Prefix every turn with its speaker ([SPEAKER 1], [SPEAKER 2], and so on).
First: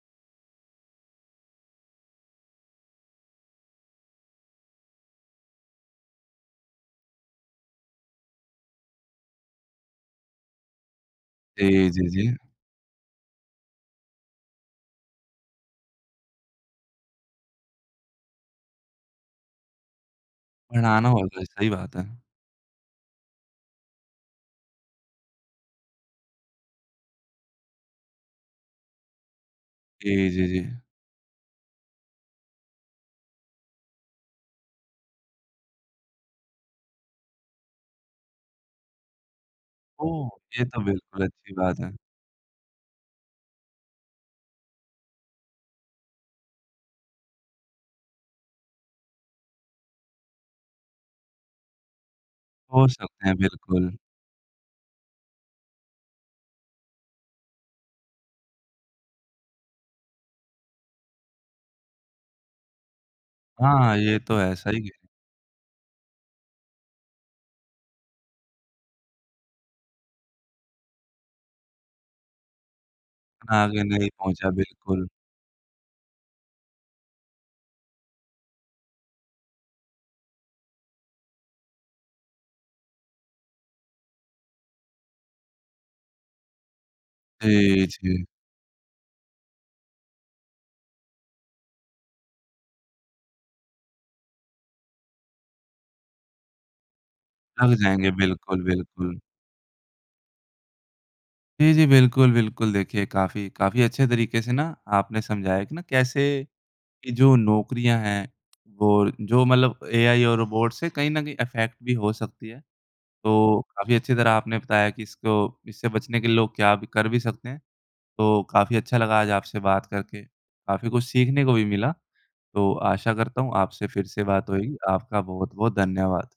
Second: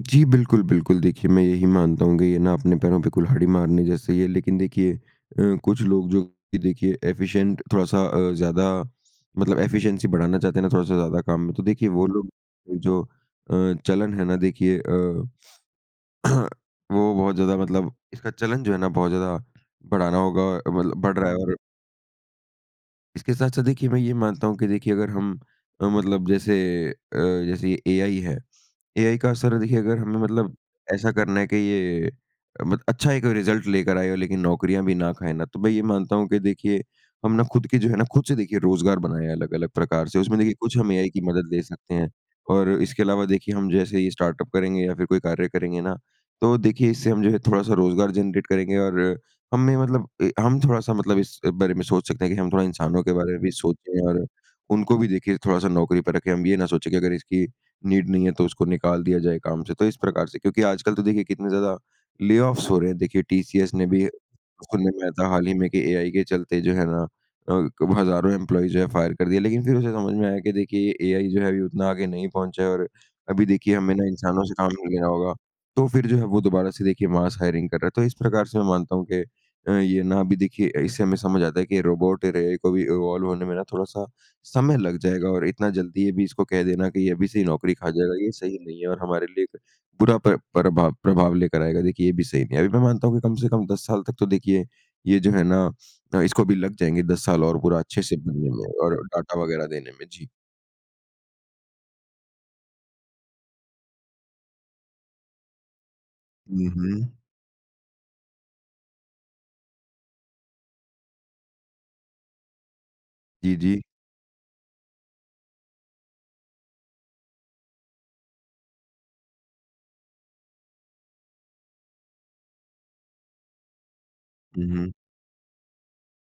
[SPEAKER 1] जी बिल्कुल, बिल्कुल देखिए मैं यही मानता हूँ कि ये ना अपने पैरों पे कुल्हाड़ी मारने जैसा ही है, लेकिन देखिए अ, कुछ लोग जो कि देखिए, एफिशिएंट थोड़ा-सा अ, ज्यादा मतलब एफिशिएंसी बढ़ाना चाहते हैं ना थोड़ा-सा ज्यादा काम में तो
[SPEAKER 2] जी,
[SPEAKER 1] देखिए
[SPEAKER 2] जी,
[SPEAKER 1] वो
[SPEAKER 2] जी।
[SPEAKER 1] लोग जो अ, चलन है ना देखिए अ, वो बहुत ज्यादा मतलब इसका चलन जो है ना बहुत ज्यादा बढ़ाना होगा अ, मतलब
[SPEAKER 2] बढ़ाना
[SPEAKER 1] बढ़ रहा है
[SPEAKER 2] होगा,
[SPEAKER 1] और
[SPEAKER 2] सही बात है।
[SPEAKER 1] इसके साथ-साथ देखिए मैं ये मानता हूँ कि देखिए अगर हम अ, मतलब जैसे अ जैसे ये एआई है। एआई का असर देखिए, अगर हमें
[SPEAKER 2] जी, जी,
[SPEAKER 1] मतलब
[SPEAKER 2] जी।
[SPEAKER 1] ऐसा करना है कि ये मत अच्छा एक रिजल्ट लेकर आए लेकिन नौकरियाँ भी ना खाए ना, तो मैं ये मानता हूँ कि देखिए हम ना खुद की जो है ना खुद से देखिए रोज़गार बनाया है अलग-अलग प्रकार से
[SPEAKER 2] ओह!
[SPEAKER 1] उसमें देखिए,
[SPEAKER 2] ये
[SPEAKER 1] कुछ
[SPEAKER 2] तो
[SPEAKER 1] हम एआई की
[SPEAKER 2] बिल्कुल
[SPEAKER 1] मदद
[SPEAKER 2] अच्छी
[SPEAKER 1] ले
[SPEAKER 2] बात है।
[SPEAKER 1] सकते हैं और इसके अलावा देखिए हम जैसे ये स्टार्टअप करेंगे या फिर कोई कार्य करेंगे ना, तो देखिए इससे हम जो है थोड़ा-सा रोजगार जनरेट करेंगे और हमें मतलब ए हम थोड़ा-सा मतलब इस बारे में सोच सकते है की हम थोड़ा
[SPEAKER 2] हो
[SPEAKER 1] इंसानों के
[SPEAKER 2] सकते
[SPEAKER 1] बारे
[SPEAKER 2] हैं
[SPEAKER 1] में भी
[SPEAKER 2] बिल्कुल।
[SPEAKER 1] सोचे और उनको भी देखिए थोड़ा-सा नौकरी पर रखे हम ये ना सोचे की अगर इसकी नीड नहीं है तो उसको निकाल दिया जाए काम से। तो इस प्रकार से, क्योंकि आजकल तो देखिए कितने ज्यादा ले-ऑफ्स हो रहे हैं देखिए टीसीएस ने
[SPEAKER 2] हाँ,
[SPEAKER 1] भी
[SPEAKER 2] ये तो है। सही
[SPEAKER 1] सुनने में
[SPEAKER 2] है।
[SPEAKER 1] आया था, हाल ही में की एआई के चलते जो है ना, अ, हज़ारों एम्प्लॉई जो है फायर कर दिए। लेकिन फिर उसे समझ में आया कि देखिए एआई जो है अभी उतना आगे नहीं पहुँचा है और अभी
[SPEAKER 2] इतना
[SPEAKER 1] देखिए
[SPEAKER 2] आगे
[SPEAKER 1] हमें ना
[SPEAKER 2] नहीं
[SPEAKER 1] इंसानों
[SPEAKER 2] पहुँचा,
[SPEAKER 1] से काम नहीं लेना
[SPEAKER 2] बिल्कुल।
[SPEAKER 1] होगा तो फिर जो है वो दोबारा से देखिए मास हायरिंग कर रहा है तो इस प्रकार से मैं मानता हूँ के अ, ये ना अभी देखिए इससे हमें समझ आता है कि ये रोबोट और एआई को भी इवॉल्व होने में ना थोड़ा-सा समय लग जाएगा और इतना जल्दी ये भी इसको कह देना की ये अभी से ही नौकरी
[SPEAKER 2] जी,
[SPEAKER 1] खा जाएगा
[SPEAKER 2] जी।
[SPEAKER 1] ये सही नहीं है और हमारे लिए बुरा प्र प्रभाव प्रभाव लेकर आएगा, देखिए ये भी सही नहीं है। अभी मैं मानता हूँ कि कम से कम 10 साल तक तो देखिए ये जो है ना अ, इसको भी लग जाएँगे 10 साल और
[SPEAKER 2] लग
[SPEAKER 1] पूरा अच्छे
[SPEAKER 2] जाएँगे।
[SPEAKER 1] से बनने
[SPEAKER 2] बिल्कुल,
[SPEAKER 1] में और
[SPEAKER 2] बिल्कुल।
[SPEAKER 1] डाटा वग़ैरह देने में जी।
[SPEAKER 2] जी, जी। बिल्कुल, बिल्कुल देखिए काफ़ी काफ़ी अच्छे तरीके से ना आपने समझाया कि ना कैसे
[SPEAKER 1] हुँ,
[SPEAKER 2] कि
[SPEAKER 1] हुँ।
[SPEAKER 2] जो नौकरियाँ हैं वो जो मतलब एआई और रोबोट से कहीं न कहीं अफैक्ट भी हो सकती है।
[SPEAKER 1] जी,
[SPEAKER 2] तो
[SPEAKER 1] जी।
[SPEAKER 2] काफ़ी अच्छी तरह आपने बताया कि इसको इससे बचने के लिए लोग क्या भी कर भी सकते हैं। तो काफ़ी अच्छा लगा आज आपसे बात करके, काफ़ी कुछ सीखने को भी मिला। तो आशा करता हूँ, आपसे फिर से बात
[SPEAKER 1] हुँ,
[SPEAKER 2] होएगी।
[SPEAKER 1] हुँ।
[SPEAKER 2] आपका बहुत-बहुत धन्यवाद।